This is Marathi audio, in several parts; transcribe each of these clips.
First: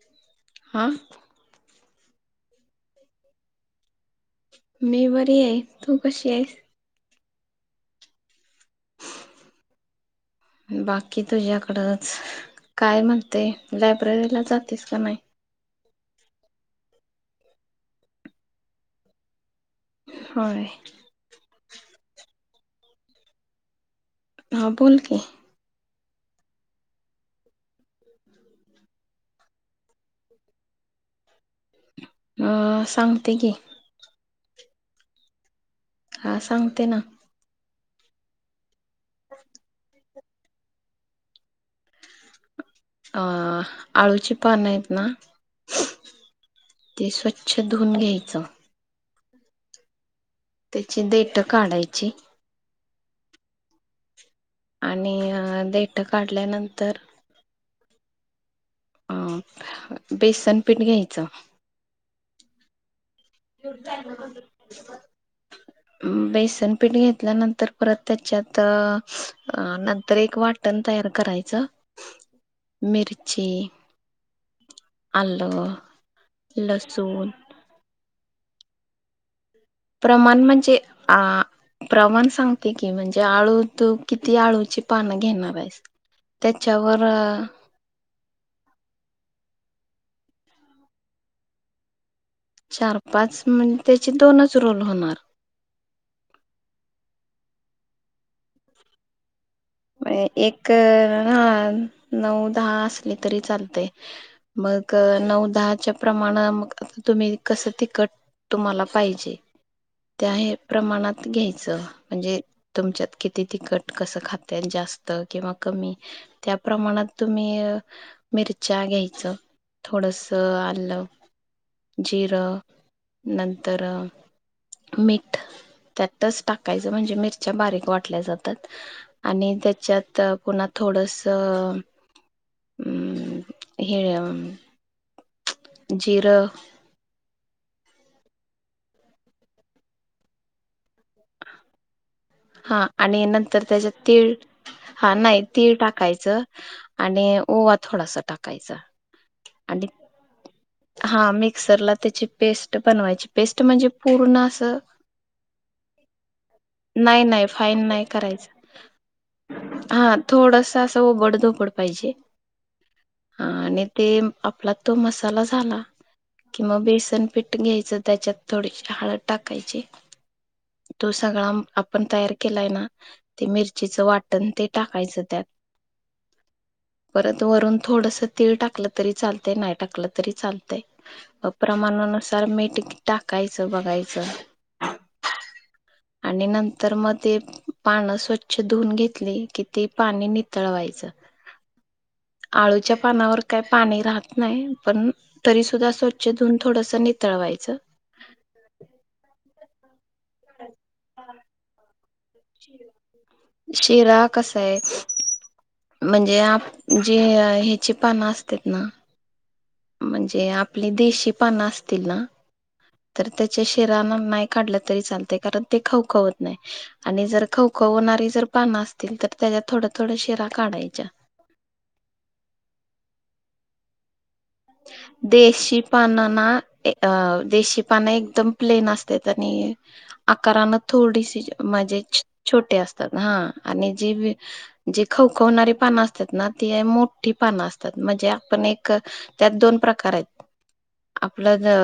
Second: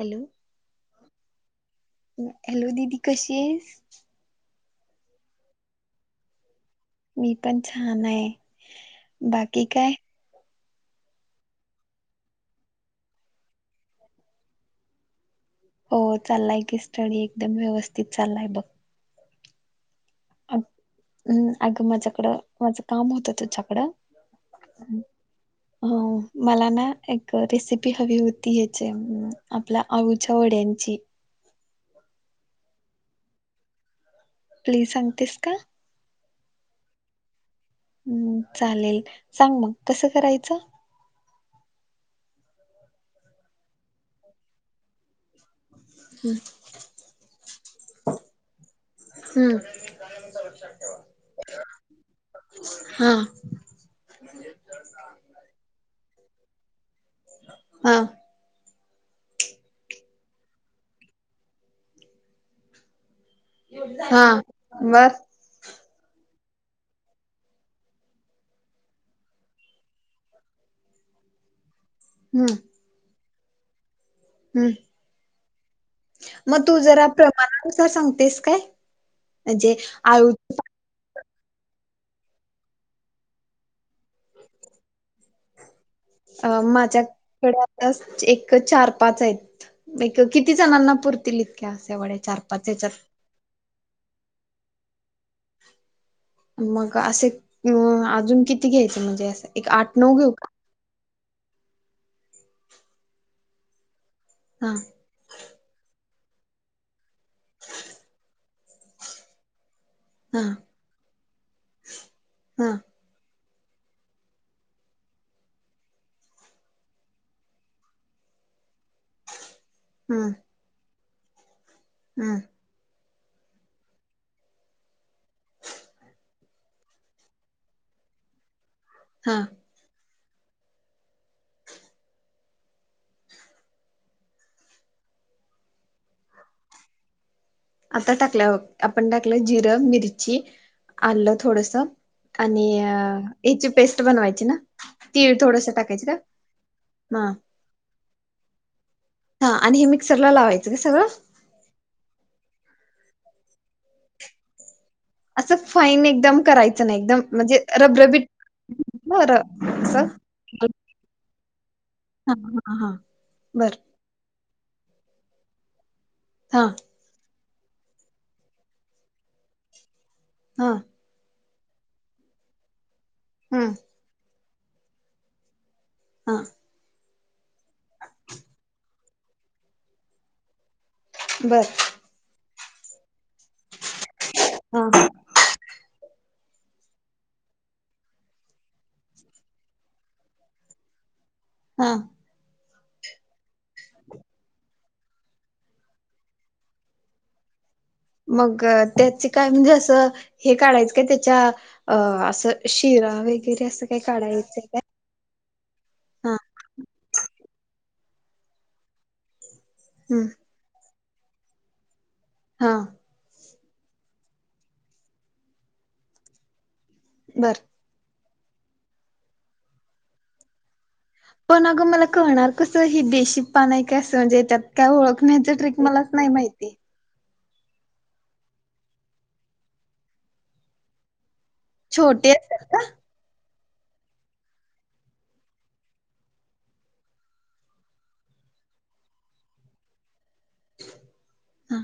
हॅलो! हा हॅलो दिदी कशी आहे? मी बरी आहे, तू कशी आहे. मी पण छान आहे, बाकी काय. बाकी तुझ्याकडंच काय म्हणते, लायब्ररीला जातेस का नाही. हो चाललाय की स्टडी एकदम व्यवस्थित चाललाय बघ. होय! हूं अगं माझ्याकडं माझं काम होतं तुच्याकडं. हां बोल की! अ मला ना एक रेसिपी हवी होती, याची आपल अळूचा वड्यांची. अ सांगते की! प्लीज सांगतेस का? हा सांगते ना! हूं चालेल सांग मंग कसं करायच. अ आळूची पान हेत ना! ते स्वच्छ धुवून घ्यायचं. हूं! त्याचे देठ काढायची. हा! म्हणजे! आणि अ देठ काढल्यानंतर. हा! अ बेसनपीठ घ्यायचं. हा [unintelligible] [inaudible] बेसन पीठ घेतल्यानंतर परत त्याच्यात अ नंतर एक वा टन तयार करायचं. हूं! मिरची! हूं आलं म तू जरा लसूण प्रमाणात तस सांगतेस काय म्हणजे आळू प्रमाण म्हणजे आ! प्रमाण सांगते की, म्हणजे आळू तू किती आळूची पानं घेणार आहेस. अ त्याच्यावर माझ्याकडे अस एक चार पाच आहेत, एक किती जणांना पुरतील इतक्या अस्या वड्या चार- पाच ह्याच्यात चार पाच मंग त्याचे दोनच रोल होणार. मग असे मिळून आजुनं किती घ्यायचे म्हणजे अस. मं एक हा नऊ दहा असले तरी चालतय. हा मग नऊ दहाच्या प्रमाण, मग तुम्ही कसं तिकट तुमाला पाहिजे. त्या हा हे प्रमाणात घ्यायचं, म्हणजे हा तुमच्यात किती तिखट, कसं खात ते जास्त किंवा कमी, त्या प्रमाणात तुम्ही अ मिरच्या घ्याय च. थोडस हम्म आल्लं हम्म जिरं, नंतर.., मीठ्ठं त्यातच टाकायचं, म्हणजे मिरच्या बारीक वाटल्या जातात. हा आणि त्या च्यात पुन्हा थोडस हे--अ अं जिरं आता टाकल्याव, आपण टाकलं जिरं, मिरची, आलं थोडसं आनि हा अ आणि नंतर हेची त्याच्यात पेस्ट तीळ बनवायची ना? हा तीळ नाही थोडसं टाकायंचं का? टाकायचं हा आणि ओवा थोडासा टाकायचा. हा, आणि हे मिक्सरला लावायचं. का सगळं हा, मिक्सरला त्याची पेस्ट बनवायची. पेस्ट म्हणजे पूर्ण असं असं फाईन एकदम करायचं ना, एकदम नाही नाही म्हणजे फाईन नाही रबरबीत र असं थोडसं असं ओबड धोबड पाहिजे हा हा हा बर आणि ते म् आपला तो मसाला झाला, हा की म बेसन पीट् ट् घ्यायचं, त्याच्यात थोडीशी हळद टाकायची हं. तो सगळा म् आपन तयार केलाय ना, ते हा मिरचीचं वाटन, ते टाकायचं त्यात- हां परत वरून थोडसं तीळ टाकलं तरी चालते, नाई टाकलं तरी चाल तयं. अ बर प्रमाणानुसार मीट कित टाकायचं बघायचं. हं हं. आणि नंतर मग ते पाणं स्वच्छ धुवून घेतली, कि ती पानी नितळवायचं. हा. आळूच्या पानावर काही पानी राहात नाही पन तरी सुद्धा स्वच्छ धुऊन, थोडसं नितळवायचं. मग त्याची काय म्हणजे असं, हे काढायचं काय, त्याच्या अ सर, शिरा हवे. शिरा कसाय? हा म्हणजे, आप जे ह्याची पानं असतेत ना- हम् म्हनजे आपली देशी पानं असतील ना हा तर त्याच्या शेराना नाही काढलं तरी चालते, कारण ते खवखवत नाही. आणि जर बर खव कवणारी जर पानं असतील, तर त्याच्या थोड्या थोड्या शिरा काढायच्या. पण अगं, मला कळणार कसं, हे देशी पान आहे काय? असं म्हणजे त्यात काय ओळखन्याची ट्रिक देशी मलाच नाही पानांना माहिती. अ देशी पानं एकदम प्लेन असत्यात, आनि आकारान थोडीसी. मंजे छ.. छोटे असतात, हा, आणि जे जी खवखवणारी पानं असत्यात ना, ती मोठ्ठी पानं असतात, म्हणजे आपण एक त्यात दोन प्रकार आहेत, आपलं ज हा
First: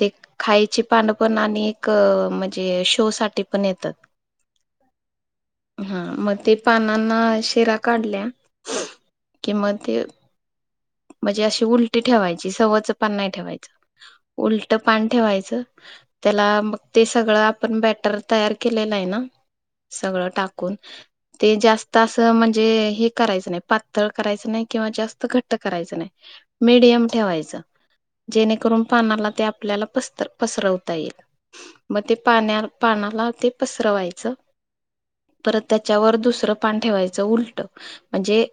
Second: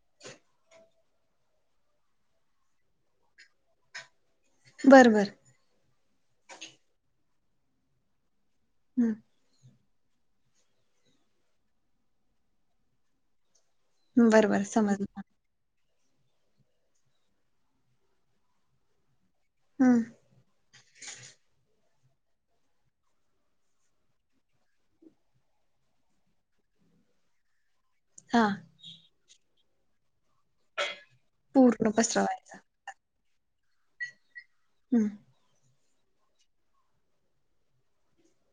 ते खायची पानं पन, आनि एक म्हजे शो साठी पन येतात. बरं बरं. हा मग ते पानांना शिरा काढल्या. हम्म. कि मते. म्हणजे अशी उलटी ठेवायची सवचं पान नाही ठेवायचं बर बर उलट पान समजलं ठेवायचं. त्याला मग ते सगळं आपण बॅटर तयार केलेलं आहे ना. हम् सगळं टाकून ते जास्त तसं म्हणजे हे करायचं नाही पातळ करायचं नाही किंवा जास्त घट करायच नाही मिडयम ठेवायच हा जेणेकरून पानाला ते आपल्याला पस्तर. पसरवता येईल पूर्ण मग ते पसरवायचा पाण्या पानाला ते पसरवायचं. हम्म. परत त्याच्यावर दुसरं पान ठेवायचं उलट म्हणजे.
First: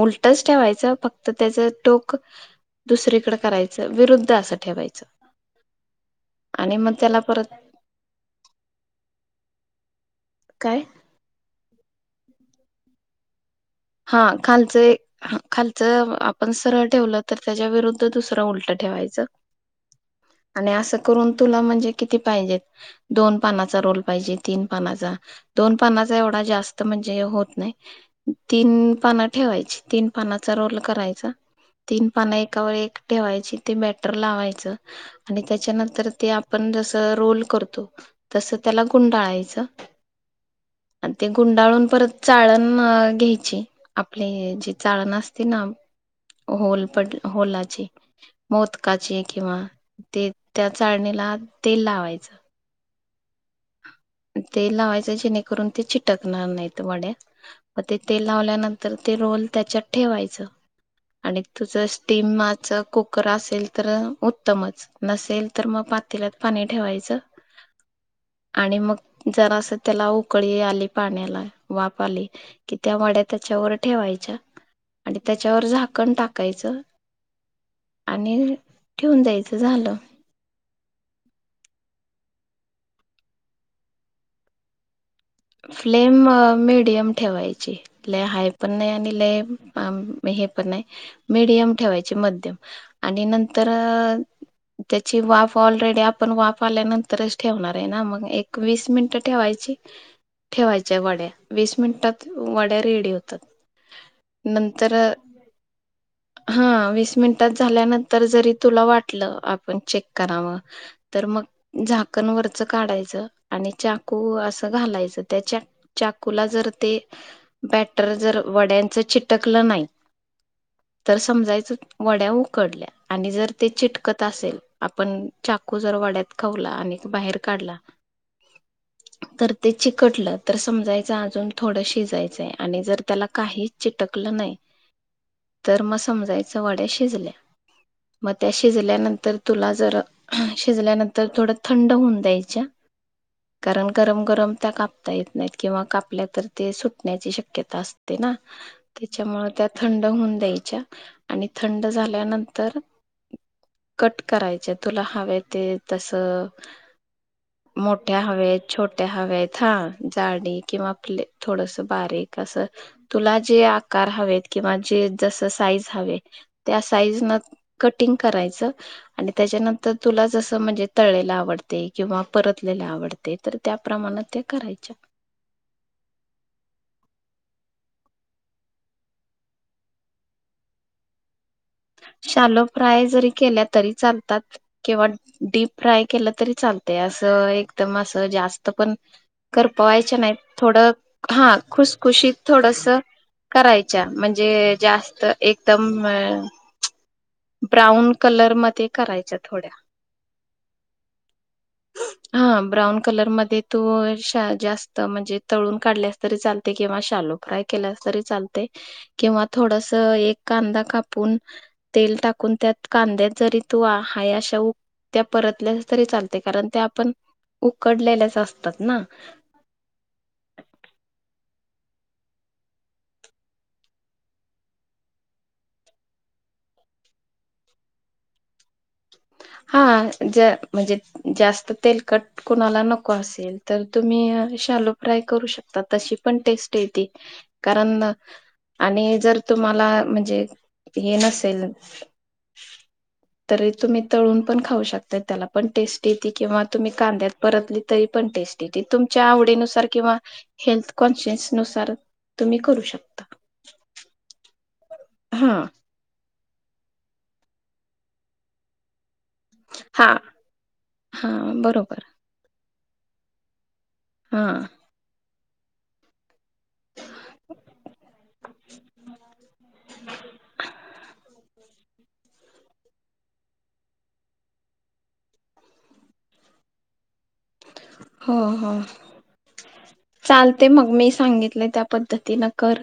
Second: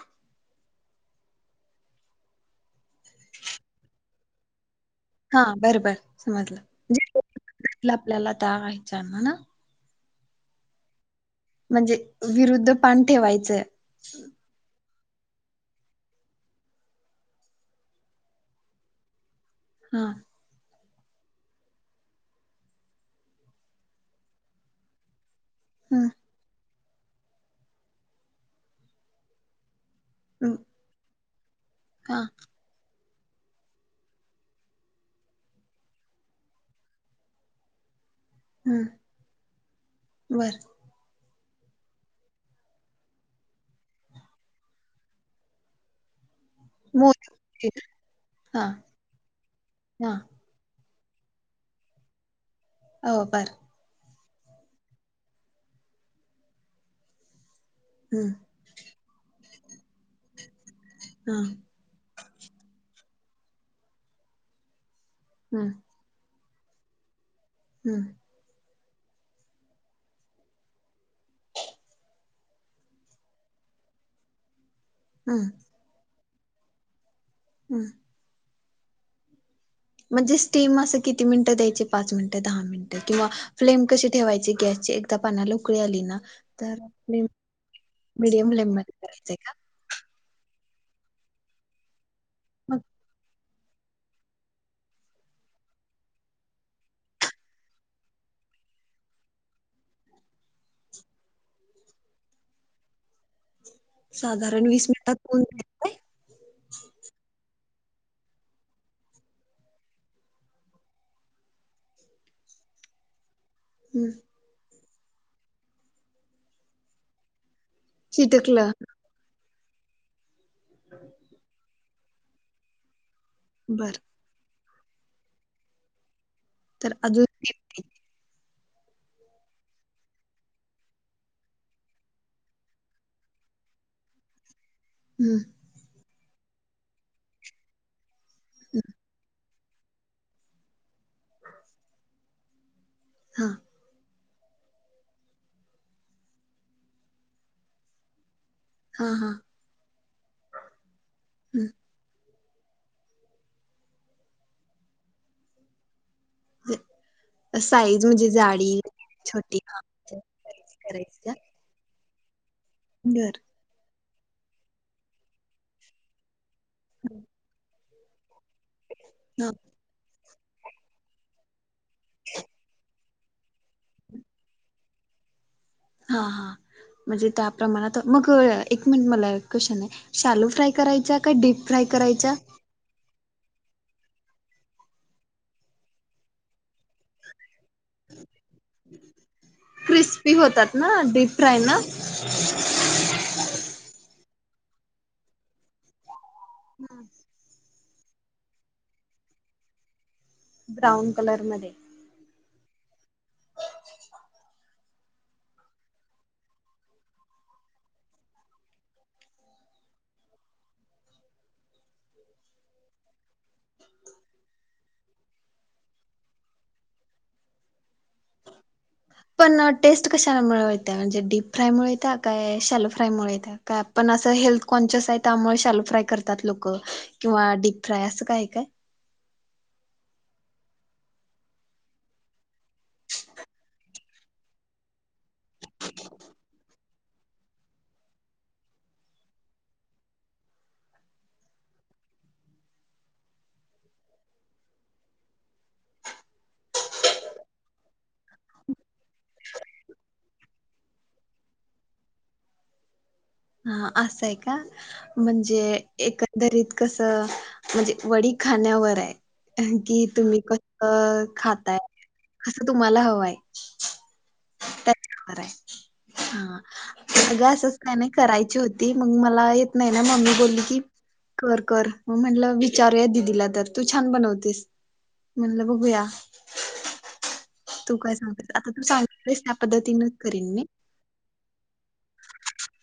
उलटच ठेवायचं फक्त. तर त्याच टोकदुसरीकडे करायचं विरुध्द असं ठेवायचं. हा बरं बर आणि मग समजलं त्याला परत जे आपल्याला त्या दाबायच्या ना. काय? म्हणजे विरुद्ध पान ठेवायचं हा खालचं. ह खालचं आपण सरळ ठेवलं तर त्याच्या विरुद्ध दुसरं उलट ठेवायचं. हा. आणिअस करुन तुला म्हणजे किती पाहिजेत. दोन पानाचा रोल पाहिजे तीन पानाचा. दोन हम्म पाणाचाएवढा जास्त म्हणजे होत नाही. तीन पान ठेवायची तीन पानाचा रोल करायचा तीन हा पान एका वर एक. ठेवायची ते बॅटर लावायचं. आणि त्याच्यानंतर ते आपण जस रोल करतो. तसं त्याला हम्म गुंडाळायचं. बर ते गुंडाळून परत चाळण घ्याय. जे आपली जी चाळण आसतेना. होल मो पट होलाचे हा मोदकाचे किंवा हा ते त्या चाळणीला तेल लावायचं. हो बर. तेल लावायचं जेणेकरून ते चिटकणार नाहीत वड्या म ते तेल हम्म लावल्यानंतर ते रोल त्याच्यात ठेवायचं हा आणि तुझ स्टीमच कुकर असेल तर उत्तमच नसेल तर हम्म मग प तेलात पाणी ठेवायचं. हम्म. आणि मग जरास त्याला उकळी आली पाण्याला वाफ आली. त्या वाड्या त्याच्यावर ठेवायच्या आणि हम्म त्याच्यावर झाकण टाकायचं. हम्. आणि ठेवून द्या यचं झालं. म्हणजे स्टीम असं किती मिनिटं द्यायची, पाच मिनिटं दहा मिनिटं, किंवा फ्लेम कशी ठेवायचे गॅसची एक फ्लेम मीडियम ठेवायची, लय हाय मीडियम पण फ्लेम नाही मध्ये आणि करायचंय का लयऽ हे पण नाही, मिडियम ठेवायची मध्यम, मग आणि नंतर त्याची वाफ ऑलरेडी आपण वाफ आल्यानंतरच ठेवणार हे ना मग एक वीस मिनिटं ठेवायची ठेवायच्या वड्या, वीस मिनिटात वड्या रेडी होतात. साधारण वीस नंतर मिनिटात होतात काय? हा, वीस मिनिटात झाल्यानंतर जरी तुला वाटलं, आपण चेक करावं तर मग, झाकण वरच काढायचं आणि हं, चाकू असं घालायचं त्याच्यात चाकूला जर ते, बॅटर जर चिटकलं वड्यांचं चिटकलं नाही, तर समजायचं वड्या उकडल्या आणि जर ते बर चिटकत असेल, आपण चाकू जर वड्यात खवला तर आणि बाहेर तो अजून बाहेर काढला, तर ते ची कटलं तर समजायचं अजून थोडं शिजायचंय, आणि जर त्याला काहीच चिटकलं नाही हम्म. तर मग समजायचं वड्या शिजल्या, मग त्या शिजल्यानंतर तुला जर, शिजल्यानंतर थोड थंड होऊन द्यायच्या. हां. गरम गरम गरम त्या का येत नाही, किंवा कापल्या तर ते सुटण्याची शक्यता असते ना, हा हा त्याच्यामुळे त्यात थंड होऊन द्यायच्या, आणि थंड झाल्यानंतर कट करायचे, तुला हवे ते तसं हं. साईज मोठ्या म्हणजे हव्यात, जाडी छोट्या हव्यात, छोटी हा, जाडी किंवा आपले करायच थोडस बारीक असं, तुला बर जे आकार हवेत, किंवा जे जस साईज हवी त्या साईज न कटिंग करायचं. आणि ह त्याच्यानंतर तुला जसं म्हणजे तळलेलं आवडतय, किंवा परतलेल आवडतय तर त्या प्रमाणात त्या करायच्या. हा हा. म्हणजे त्या प्रमाणात, मग एक मिनिट मला क्वेशन आहे, शालू फ्राय करायचा का डीप फ्राय करायच्या शालोप्राय जरी केल्या तरी चालतात किंवा डीप फ्राय केलं तरी चालतंय, असं एकदम असं जास्त पण, करपवायच्या क्रिस्पी नाहीत, होतात थोडं ना डीप हा फ्राय ना खुसखुशीत थोडस करायच्या, म्हणजे जास्त एकदम हम्म. ब्राऊन कलर मध्ये करायच्या थोड्या. ब्राऊन कलर मध्ये. हा ब्राऊन कलर मध्ये तू जास्त, म्हणजे तळून काढल्यास तरी चाल तय किंवा शालो फ्राय केल्या तरी चालतय. किंवा थोडस एक कांदा कापून, तेल टाकून त्यात, कांद्यात जरी तू हाय अशा ऊ त्या परतल्या तरी चालतय, कारण त्या आपण उकडलेल्याच असतात ना. पण टेस्ट कशामुळे येत्या, म्हणजे डीप फ्रायमुळे येत्या, काय शॅलो फ्रायमुळे येत्या? काय पण असं हेल्थ कॉन्शियस आहे त्यामुळे शालो फ्राय करतात लोकं किंवा डीप फ्राय असं काय हाय काय? हा, ज म्हणजे, जास्त तेल कट कुणाला नको असेल तर तुम्ही शालो फ्राय करू शकता, तशी पण टेस्ट येते, कारण आणि जर तुम्हाला म्हणजे, हे नसेल तरी तुम्ही तळून पण खाऊ शकतात त्याला पण टेस्ट येते किंवा तुम्ही कांद्यात परतली तरी पण टेस्ट ते तुमच्या आवडीनुसार किंवा हेल्थ कॉन्शियस नुसार तुम्ही करू शकता. ह असंय का? हा म्हणजे एकंदरीत कसं म्हणजे वडी खाण्यावर हाय. कि हा तुम्ही हा कस खाताय बरोबर कसं तुम्हाला हवंय. ह. बर आहे. हा. घ असच का नाही याची होती मग मला येत नाही ना मम्मी बोलली की म्हट विचारूया दिदीला तर तू छान बनवतेस. म्हणलं बघूया. तू काय हो सांगतेस. आता हो तू सांगस त्या पद्धतीनच करीन मी. ग मी सांगित पद्धतीन कर.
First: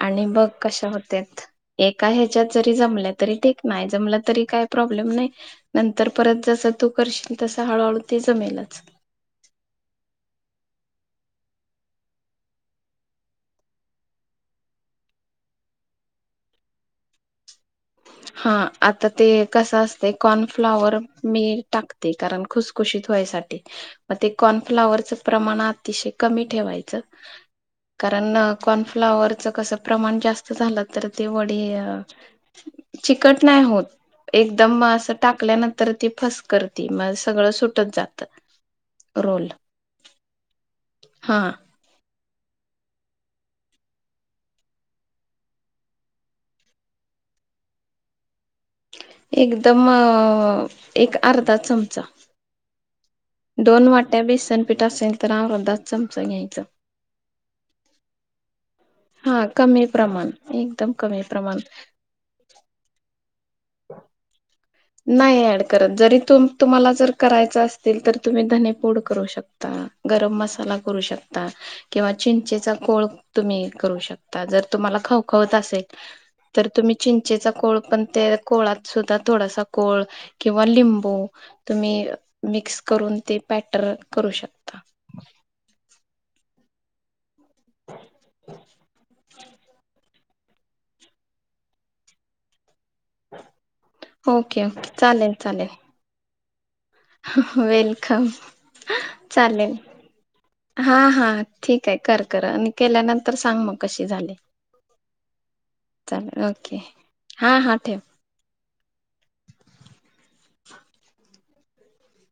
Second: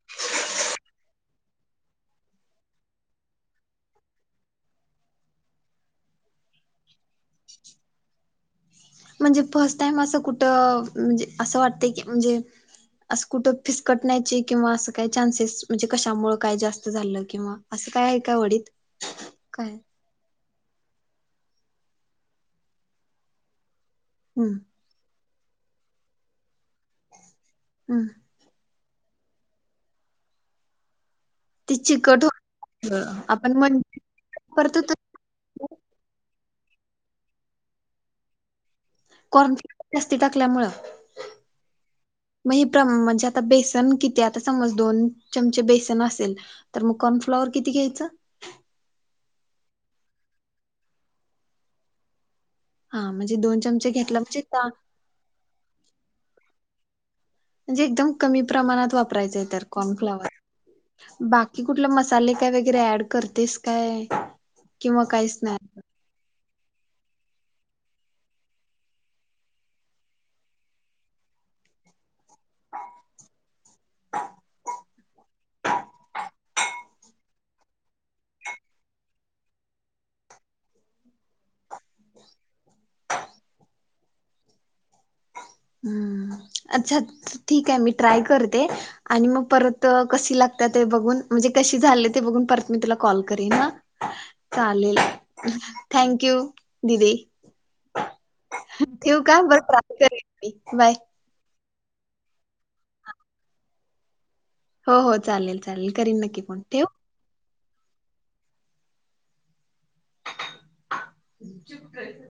आणि बघ कशा होत्यात. एका ह्याच्यात जरी जमल्या तरी ठीक. नाही जमलं तरी काही प्रॉब्लेम नाही. नंतर परत जस तू करशील तस हळूहळू ते जमेलच. म्हणजे फर्स्ट टाईम असं कुठं म्हणजे असं वाटत की म्हणजे असं कुठं फिसकटण्याचे किंवा असं काय चान्सेस म्हणजे कशामुळे काय जास्त झालं किंवा असं काय आहे का हा. वडीत आता ते काय कसं असते कॉर्नफ्लावर मी टाकते. कारण खुसखुशीत व्हायसाठी. मग ते हम्म कॉर्नफ्लाॉवरचं प्रमाण अतिशय कमी ठेवायचं. हम्म कारण कॉर्नफ्लाॉवरच कसं प्रमाण जास्त झालं तर ते वडे ती चिकट हो चिकट आपण नाही म्हण होत. एकदम परत अस टाकल्यानंतर ती फस करती. मग सगळं सुटत जात. रोल कॉर्नफ्लिक जास्ती टाकल्यामुळं. हा मग ह प्र म्हणजे आता बेसन किती आता समज दोन चमचे बेसन असेल मग कॉनफ्ॉवर किती घ्यायचं? एकदम एक अर्धा चमचा. हा. म्हण दोन वाट्या बेसनपीठ असेल तर अ अर्धात चमचा घ्यायचं. म्हणजे एकदम कमी प्रमाणात वापरायचं हा आहे तर कमी कॉर्नफ्लवर. प्रमाण एकदम कमी प्रमाण बाकी कुठलं मस्त मसाले काय वगैरे ऍड करतेस काय? किंवा काहीच नाही ऍड करत जरी तुम तुम्हाला जर करायच असतील तर तुम्ही धने पोड करू शकता. गरम मसाला करू शकता. किंवा चिंचेचा कोळ तुम्ही करू शकता जर तुम्हाला खवखवत असेल तर तुम्ही चिंचेचा कोळ पण त्या कोळात सुद्धा थोडासा कोळ किंवा लिंबू तुम्ही मिक्स करून ते पॅटर करू शकता. हम्. अच्छा ठीक आहे. मी ट्राय करते. आणि मग परत क लागते बघून म्हणजे कशी झाले ते बघून परत मी तुला कॉल करेन हा. ओके ओके चालेल चालेल थँंक यू. दिदी. वेलकम ठेवू का? बरं चालेल. ट्राय करीन. हा हा ठीक आहे. कर कर. आणि केल्यानंतर सांग मग कशी झाली. हो हो चालेल चालेल. करीन नक्की फोन ठेवू. हा हा ठेव. [unintelligible]